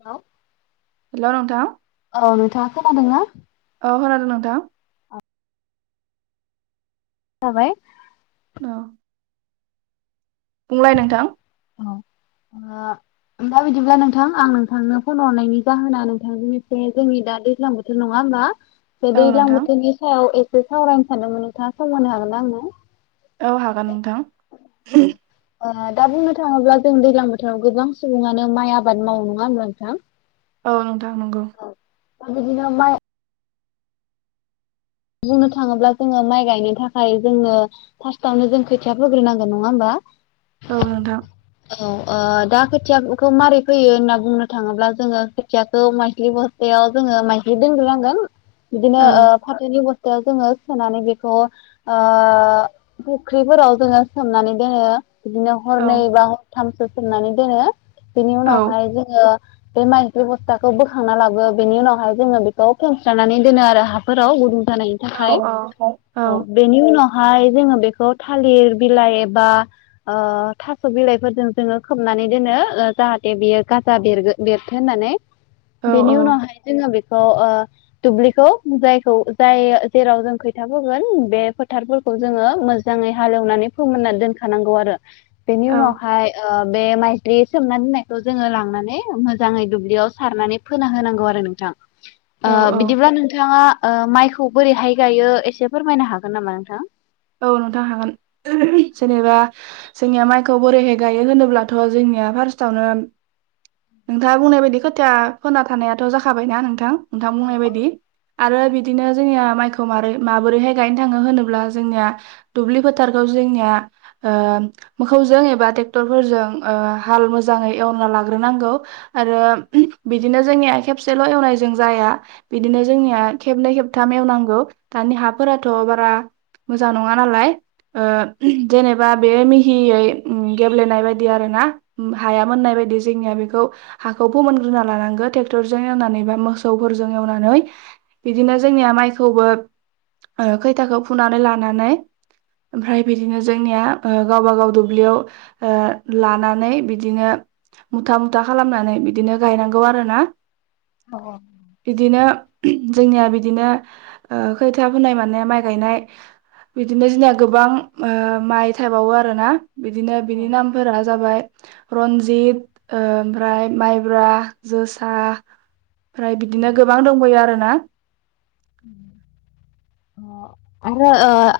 Hello hello नोंथां अ नोंथाङा खोनादों ना? औ खोनादों नोंथां। थाबाय औ बुंलाय नोंथां औ ओ दा बिदिब्ला नोंथां आं नोंथांनो फन हरनायनि जाहोना नोंथांनिफ्राय जोंनि दा दैज्लां बोथोर नङा होमबा बे औ दैज्लां नोंथां बोथोरनि सायाव ए सावरायनो सानदोंमोन नोंथाङा सम होनो हागोन ना आंनो? औ हागोन। नोंथां दा बुंनो थाङोब्ला जों दैज्लां बोथोराव गोबां सुबुङानो माइ आबाद मावो नङा होमब्ला नोंथां औ नोंथां नंगौ आर बिदिनो माइ बुंनो थाङोब्ला जोङो माइ गायनो थाखाय जोंनो फार्स्टावनो जों खोथिया फोग्रोनांगोन नङा होमबा। औ नोंथां औ दा खोथियाखौ माबारै फैयो होनना बुंनो थाङोब्ला जोङो खोथियाखौ माइस्लि बस्थायाव जोङो माइस्लि दोनग्रोनांगोन। बिदिनो औ ओ फार बेनि अबस्थायाव जोङो सोनानै बेखौ फुख्रिफोराव जोङो सोमनानै दोनो बिदिनो औ हरनै एबा हरथामसो सोमनानै दोनो बेनि औ उनावहाय जोङो बे माइज्लि बस्थाखौ बोखांना लाबो बेनि उनावहाय जोङो बेखौ खेवस्रानानै दोनो आरो हाफोर राव जानायनि औ थाखाय औ औ बेनि उनाव [inaudible] बेनि उनावहाय औ जोङो बे ओ ओ दुब्लिखौ बुजाय खौ जाय जेराव जों खैथा फोगोन बे फोथारफोरखौ जोङो मोजाङै हालेवनानै फोमोनना दोनखानांगौ आरो बेनि औ उनावहाय बे माइथ्रि सोमना दोननायखौ जोङो लांनानै मोजाङै दुब्लियाव सारनानै फोना होनांगौ आरो नोंथां। औ बिदिब्ला नोंथाङा माइखौ बोरैहाय गायो एसे फोरमायनो हागोन नामा नोंथां? औ नोंथां हागोन जेनेबा जोंनिया माइखौ बोरैहाय गायो होनोब्लाथ' जोंनिया फार्स्टआवनो नोंथाङा बुंनाय बायदि खोथिया फोना थानायाथ' जाखाबायना नोंथां नोंथां औ बुंनाय बायदि आरो बिदिनो जोंनिया माइखौ माबोरै माबोरैहाय गायनो थाङो होनोब्ला जोंनिया दुब्लि फोथारखौ जोंनिया मोखौजों एबा ट्रेक्टरफोरजों हाल मोजाङै एवना लाग्रोनांगौ आरो बिदिनो जोंनिया खेबसेल' एवनायजों जाया बिदिनो जोंनिया खेबनै खेब थाम एवनांगौ दानि हाफोराथ' बारा मोजां नङा नालाय जेनेबा बे मिहियै गेब्लेनाय बायदि आरो ना हाया मोननाय बायदि जोंनिया बेखौ हाखौ फोमोनग्रोना लानांगौ ट्रेक्टरजों एवनानै बा मोसौफोरजों एवनानै बिदिनो जोंनिया माइखौबो खैथाखौ फुनानै लानानै ओमफ्राय बिदिनो जोंनिया गावबा गाव दुब्लियाव लानानै बिदिनो मुथा मुथा खालामनानै बिदिनो गायनांगौ आरोना औ बिदिनो जोंनिया बिदिनो खोथिया फुनाय मानाया माइ गायनाय बिदिनो जोंनिया गोबां माइ थायबावो आरो ना। औ [inaudible] रनजित ओमफ्राय माइब्रा जोसा ओमफ्राय बिदिनो गोबां दंबयो आरोना [inaudible] आरो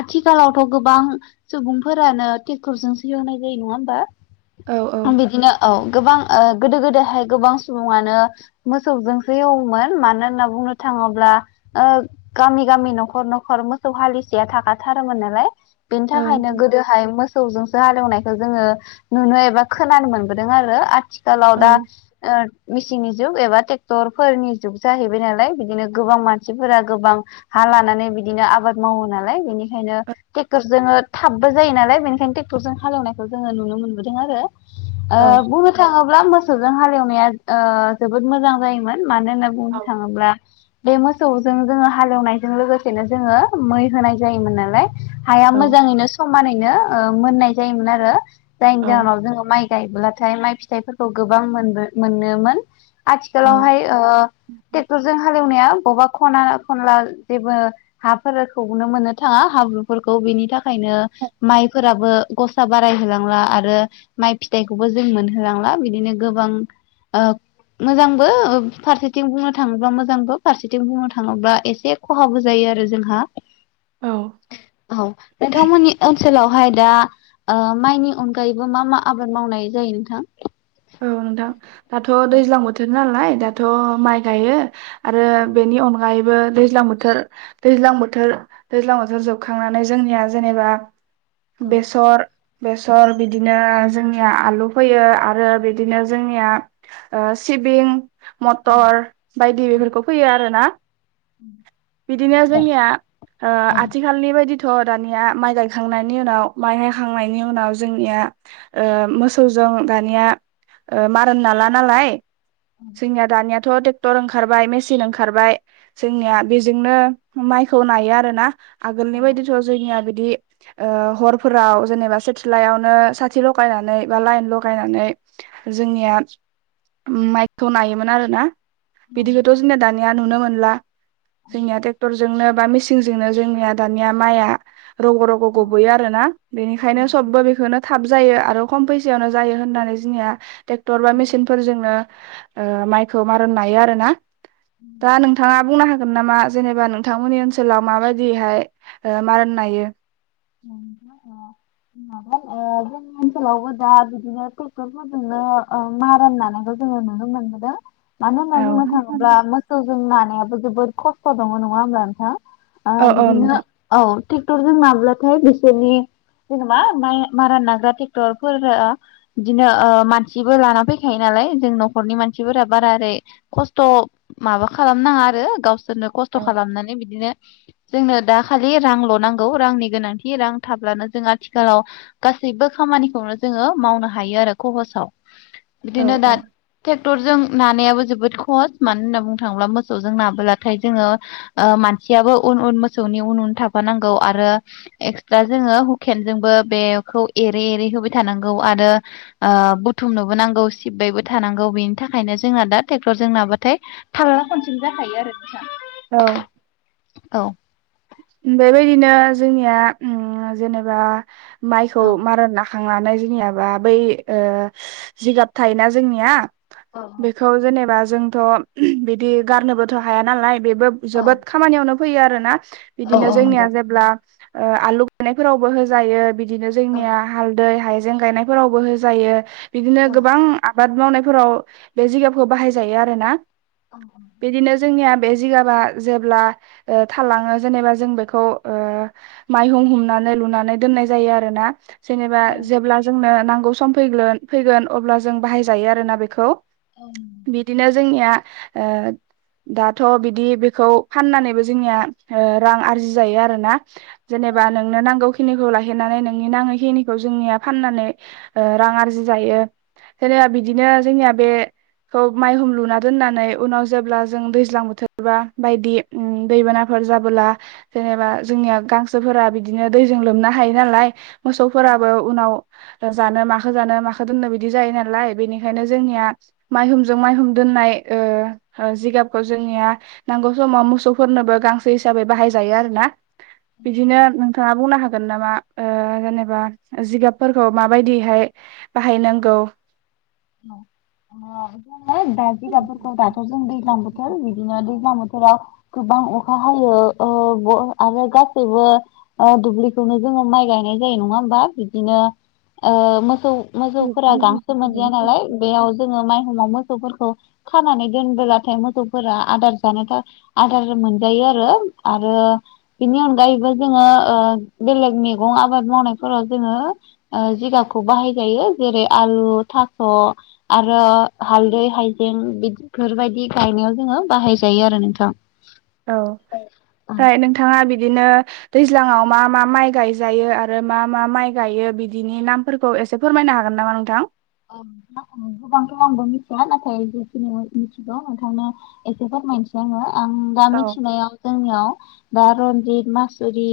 आथिखालाव थ' गोबां सुबुंफोरानो ट्रेक्टरजोंसो एवनाय जायो नङा होमबा? औ औ बिदिनो औ गोबां गोदो गोदायहाय गोबां सुबुङानो मोसौजोंसो एवोमोन मानो होन्ना बुंनो थाङोब्ला ओ गामि गामि न'खर न'खर मोसौ हालिसेया थाखाथारोमोन नालाय बेनि औ थाखायनो गोदोहाय मो मोसौजोंसो हालेवनायखौ जोङो नुनो एबा खोनानो मोनबोदों आरो आथिखाल औ थिखालाव मेसिननि जुग एबा ट्रेक्टर फोरनि जुग जाहैबाय नालाय बिदिनो गोबां मानसि मानसिफोरा गोबां हा लानानै बिदिनो आबाद मावो नालाय बेनिखायनो ट्रेक्टर जोन थाबबो जायो नालाय बेनिखायनो ट्रेक्टरजों हालेवनायखौ जोङो नुनो मोनबोदों आरो। औ ओ बुंनो थाङोब्ला ब्ला मोसौजों हालेवनाया जोबोद मोजां जायोमोन। मानो होनना बुंनो थाङोब्ला। बेमोस मोसौजों जोङो हालेवनायजों लोगोसेनो जोङो मै होनाय जायोमोन नालाय। हाया औ मोजाङैनो स समानैनो ओ मोननाय जायोमोन आरो। जायनि औ जाहोनाव जोङो माय गायब्लाथाय माइ फिथाइफोरखौ गोबां मोनबो मोनोमोन। आथिखालावहाय ओ टेक्टर जों हाल हेवनाया बबा खना खनला जेबो हाफोरखौनो मोननो थाङा हाब्रुफोरखौ बिनि थाखायनो माइफोराबो गसा बारायहोलांला आरो माइ फिथाइखौबो जों मोनहोलांला बिदिनो गोबां आ मोजांबो फारसेथिं बुंनो थाङोब्ला मोजांबो फारसेथि आथिं बुंनो थाङोब्ला एसे खहाबो जायो आरो जोंहा। औ नोंथांमोननि ओनसोलाव। ओमफाय दा आ माइनि अनगायैबो मा मा आबाद मावनाय जायो नोंथां? औ नोंथां दाथ' दैज्लां बोथोर। नालाय दाथ' माइ गायो। आरो बेनि अनगायैबो बो दैज्लां बोथोर दैज्लां बोथोर दैज्लां बोथोर जोबखांनानै जोंनिया जेनेबा। बेसर। बेसर बिदिनो जोंनिया आलु फैयो आरो बिदिनो जोंनिया ओ सिबिं मटर बायदि बेफोरखौ फैयो आरोना। बिदिनो जोंनिया ओ आथिखालनि बायदि थ' दानिया माइ गायखांनायनि उनाव माइ गायखांनायनि उनाव जोंनिया ओ मोसौजों दानिया ओ मारोन नाला नालाय जोंनिया दानिया थ' टेक्टर ओंखारबाय मेसिन ओंखारबाय। जोंनिया बेजोंनो। माइखौ नायो आरो ना। आगोलनि बायदिथ' जोंनिया बि बिदि ओ हरफोराव जेनेबा सेटेलाइआवनो साथि लगायनानै बा लाइन लगायनानै। जोंनिया माइखौ नायोमोन आरो ना। बिदिखौथ' जोंनिया दानिया नुनो मोन ब्ला। जोंनिया टेक्टर जोंनो बा मेसिनजोंनो जोंनिया दानिया माइआ रग' रग' गबोयो आरो ना बेनिखायनो सबबो बेखौनो थाब जायो आरो खम फैसायावनो जायो होननानै जोंनिया ट्रेक्टर बा मेसिनफोरजोंनो ओ माइखौ मारान नायो आरो ना दा नोंथाङा बुंनो हा गोन नामा जेनेबा नोंथांमोननि ओनसोलाव माबायदिहाय ओ मारान नायो औ नोंथां ओ माबा ओ जोंनि ओनसोलावबो दा बिदिनो ट्रेक्टरफोरजोंनो ओ मारान नानायखौ जोङो नुनो मोनबोदों मानो होनना औ बुंनो थाङोब्ला मोसौजों ना आबो जोबोर खस्थ' दङ' नङा होनबा नोंथां औ ओ औ बिदिनो नोंथां औ थिकटरजों नाब्ला थय बिसोरनि जेनेबा मा‌-मारा नाग्रा ट्रेक्टरफोरा बिदिनो मानसिबो लाना फैखायो नालाय जों न'खरनि मानसिफोरा बारा ओरै खस्थ' माबा खालामनाङा आरो गावस सोरनो खस्थ' औ खालामनानै बिदिनो जोंनो दा खालि रांल' नांगौ रांनि गोनां थि रां थाब्लानो जों आथिखालाव गासैबो खामानिखौनो जोङो मावनो हायो आरो खहसाव औ बिदिनो दा औ ट्रेक्टरजों नानायाबो जोबोद खहस मानो होनना बुंनो थाङोब्ला मोसौजों नाबोलाथाय जोङो मानसियाबो उन उन मोसौनि उन उन थाफानांगौ आरो एक्सट्रा जोङो हुखेनजोंबो बेखौ एरै एरै होबाय थानांगौ आरो ओ बुथुमनोबो नांगौ सिबबायबो थानांगौ बेनि थाखायनो जोंना दा ट्रेक्टर जों नाबाथाय थालला खनसेनो जाखायो आरो [unintelligible] औ औ बेबायदिनो जोंनिया उम जेनेबा माइखौ मारा ना खांनानै जोंनियाबा बै ओ जिगाब थायोना जोंनिया बेखौ जेनेबा जोंथ' बिदि गारनोबोथ' हाया नालाय बेबो जोबोद खामानियावनो फैयो आरोना बिदिनो जोंनिया जेब्ला ओ आलु गायनायफोरावबो होजायो बिदि दिनो जोंनिया हालदै हाय जें गायनायफोरावबो होजायो बिदिनो गोबां आ बाद मावनायफोराव बे जिगाबखौ बाहायजायो आरो ना बिदिनो जोंनिया बे जिगाबा जेब्ला ओ थालाङो जेनेबा जों बेखौ माइहुं हमनानै लुनानै दोननाय जायो आरो ना जेनेबा जेब्ला जोंनो नांगौ सम फैग्लोन फैगोन, अब्ला जों बाहायजायो आरोना बेखौ। बिदिनो जोंनिया ओ दाथ' बिदि बेखौ फाननानैबो जोंनिया ओ रां आरजि जायो आरोना। जेनेबा नोंनो नांगौ खिनिखौ लाखिनानै नोंनि नाङै खिनिखौ जोंनिया फाननानै ओ रां आरजिजायो। जेनेबा बिदिनो जोंनिया बे खौ माइहुम लुना दोननानै उनाव जेब्ला जों दैज्लां बोथोरबा बायदि दैबाना फोर जाबोला जेनेबा जोंनिया गां सोफोरा बिदिनो दैजों लोमना हायो नालाय। मोसौफोराबो उनाव जानो माखो जानो माखो दोननो बिदि जायो नालाय, बेनि खायनो जोंनिया माइहुमजों माइहुम दोननाय ओ, ओ गाबखौ जोंनिया नांगौ समाव मोसौफोरनोबो गां सो हिसाबै बाहायजायो आरोना। बिदिनो नोंथाङा बुंनो हागोन ना बा ओ जेनेबा जिगाबफोरखौ माबायदिहाय बाहायनांगौ [unintelligible] [unintelligible] दा जिगाफोरखौ दाथ' जों दैज्लां बोथोर बिदिनो दैज्लां बो थोराव गोबां अखा हायो। ब आरो गासैबो दुब्लिखौनो जोङो माइ गायनाय जायो, नङा होमबा? बिदिनो ओ मोसौ मोजौफोरा गांसो मोन नालाय, बेयाव जोङो माइहुमाव मोसौफोरखौ खानानै दोनबोलाथाय मोसौफोरा आदार जानोथा आदार मोनजायो आरो। आरो बिनि अनगायैबो जोङो ओ बेलेग मैगं आबाद मावनायफोराव जोङो जिगाबखौ बाहायजायो। जेरै आलु, था स' आरो हालदै, हाइजें बिदफोरबायदि गायनायाव जोङो बाहायजायो आरो नोंथां। औ फ्राय नोंथाङा बिद दिनो दैज्लाङाव मा मा माइ गायजायो आरो मा मा माइ गायो बिदिनि नामफोरखौ एसे फोरमायनो हागोन नामा नोंथां? औ नोंथां गोबांथ' आंबो मिथिया नाथाय जिखिनि मिथिगौ नोंथांनो एसे फोरमायनोसै आङो। आं दा औ मिथिनायाव जोंनियाव दा रनजिद, मासुरि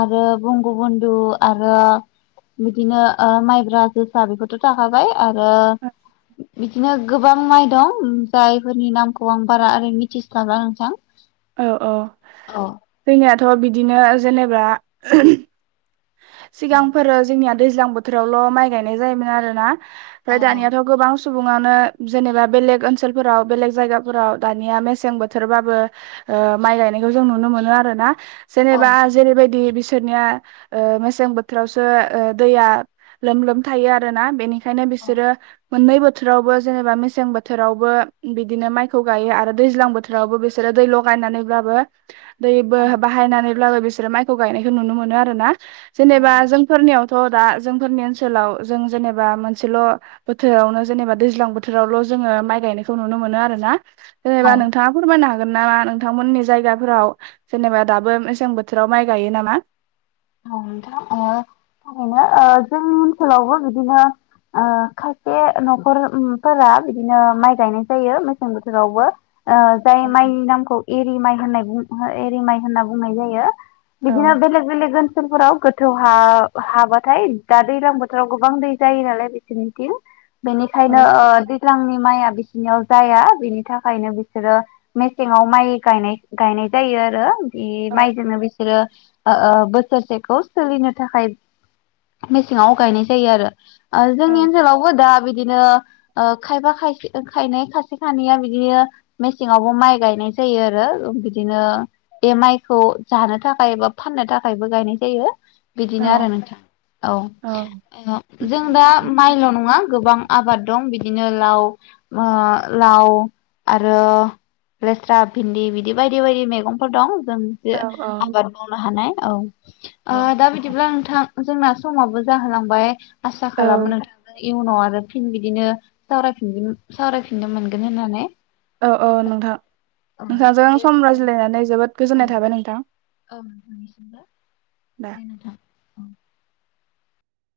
आरो ओ बंग'बन्धु आरो बिदिनो ओ माइब्रा जोसा बेफोर थ' थाखाबाय। आरो बिदिनो गोबां माइ दं, जायफोरनि नामखौ आं बारा ओरै मिथिस्लाबा नोंथां। औ औ। जोंनिया थ' बिदिनो जेनेबा सिगांफोरो जोंनिया दैज्लां बोथोरावल' माइ गायनाय जायोमोन आरोना। ओमफाय दानियाथखौ गोबां सुबुङानो जेनेबा बेलेग ओनसोलफोराव बेलेग जायगाफोराव दानिया मेसें बोथोरबाबो माइ गायनायखौ जों नुनो मोनो आरोना। जेनेबा जेरैबायदि बिसोरनिया मेसें बोथोरावसो दैया लोम लोम थायो आरोना बेनि बेखायनो बिसोर मोननै बोथोरावबो जेनेबा मेसें बोथोरावबो बिदिनो माइखौ गायो आरो दैज्लां बोथोरावबो बिसोरो दै लगायनानैब्लाबो दैफोर बाहायनानै अब्लाबो बिसोरो माइखौ गायनायखौ नुनो मोनो आरोना। जेनेबा जोंफोरनियाव दा जोंफोरनि ओनसोलाव जों जेनेबा मोनसेल' बोथोरावनो जेनेबा दैज्लां बोथोरावल' जोङो माइ गायनायखौ नुनो मोनो आरोना। जेनेबा नोंथाङा फोरमायनो हागोन। नामा नोंथांमोननि जायगाफोराव जेनेबा दाबो मेसें बोथोराव माइ गायो नामा? औ नोंथां थारैनो जोंनि ओनसोलावबो बिदिनो खायसे न'खरफोरा बिदिनो माइ गायनाय जायो मेसें बोथोरावबो। ओ जाय माइनि नामखौ एरि माइ। होननाय बुंनाय एरि माइ होनना बुंनाय जायो। औ बिदिनो बेलग बेलग गोथौ हाबाथाय दा दैलां बोथोराव गोबां दै जायो नालाय बिसोरनिथिं बेनिखायनो औ ओ दैज्लांनि माइआ बेसे बिनियाव जाया बिनि थाखायनो बिसोरो मेसेङाव माइ गायनाय गायनाय जायो आरो। बे औ माइजोंनो बिसोरो ओ ससेखौ सोलिनो थाखाय मेसेंआव गायनाय जायो आरो। औ जोंनि ओनसोलावबो दा बिदिनो ओ खायबा खायसे खायनैया बिदिनो मेसेंआवबो माइ गायनाय जायो आरो। बिदिनो एम आइ खौ जानो थाखाय एबा फाननो थाखाय बो गायनाय जायो। औ बिदिनो आरो नोंथाङा औ जों दा माइल' नङा गोबां आबाद दं बिदिनो लाव लाव ओ आरो लेस्रा भिन्दि बिदि बायदि बायदि मैगंफोर दं। मोजां मोनसे औ आबाद मावनो हानाय। औ। ओ दा बिदिब्ला नोंथां। जोंना समाबो जाहोलांबाय आसा खालामो औ नोंथांनो इयुनाव आरो फिन बिदिनो सावरायफिनगोन सावरायफिननो मोनगोन होननानै । औ ओ नोंथां नोंथांजों सम रायज्लायनानै जोबोद गोजोननाय थाबाय नोंथां । औ नोंनिसिमबो दा दे नोंथां ।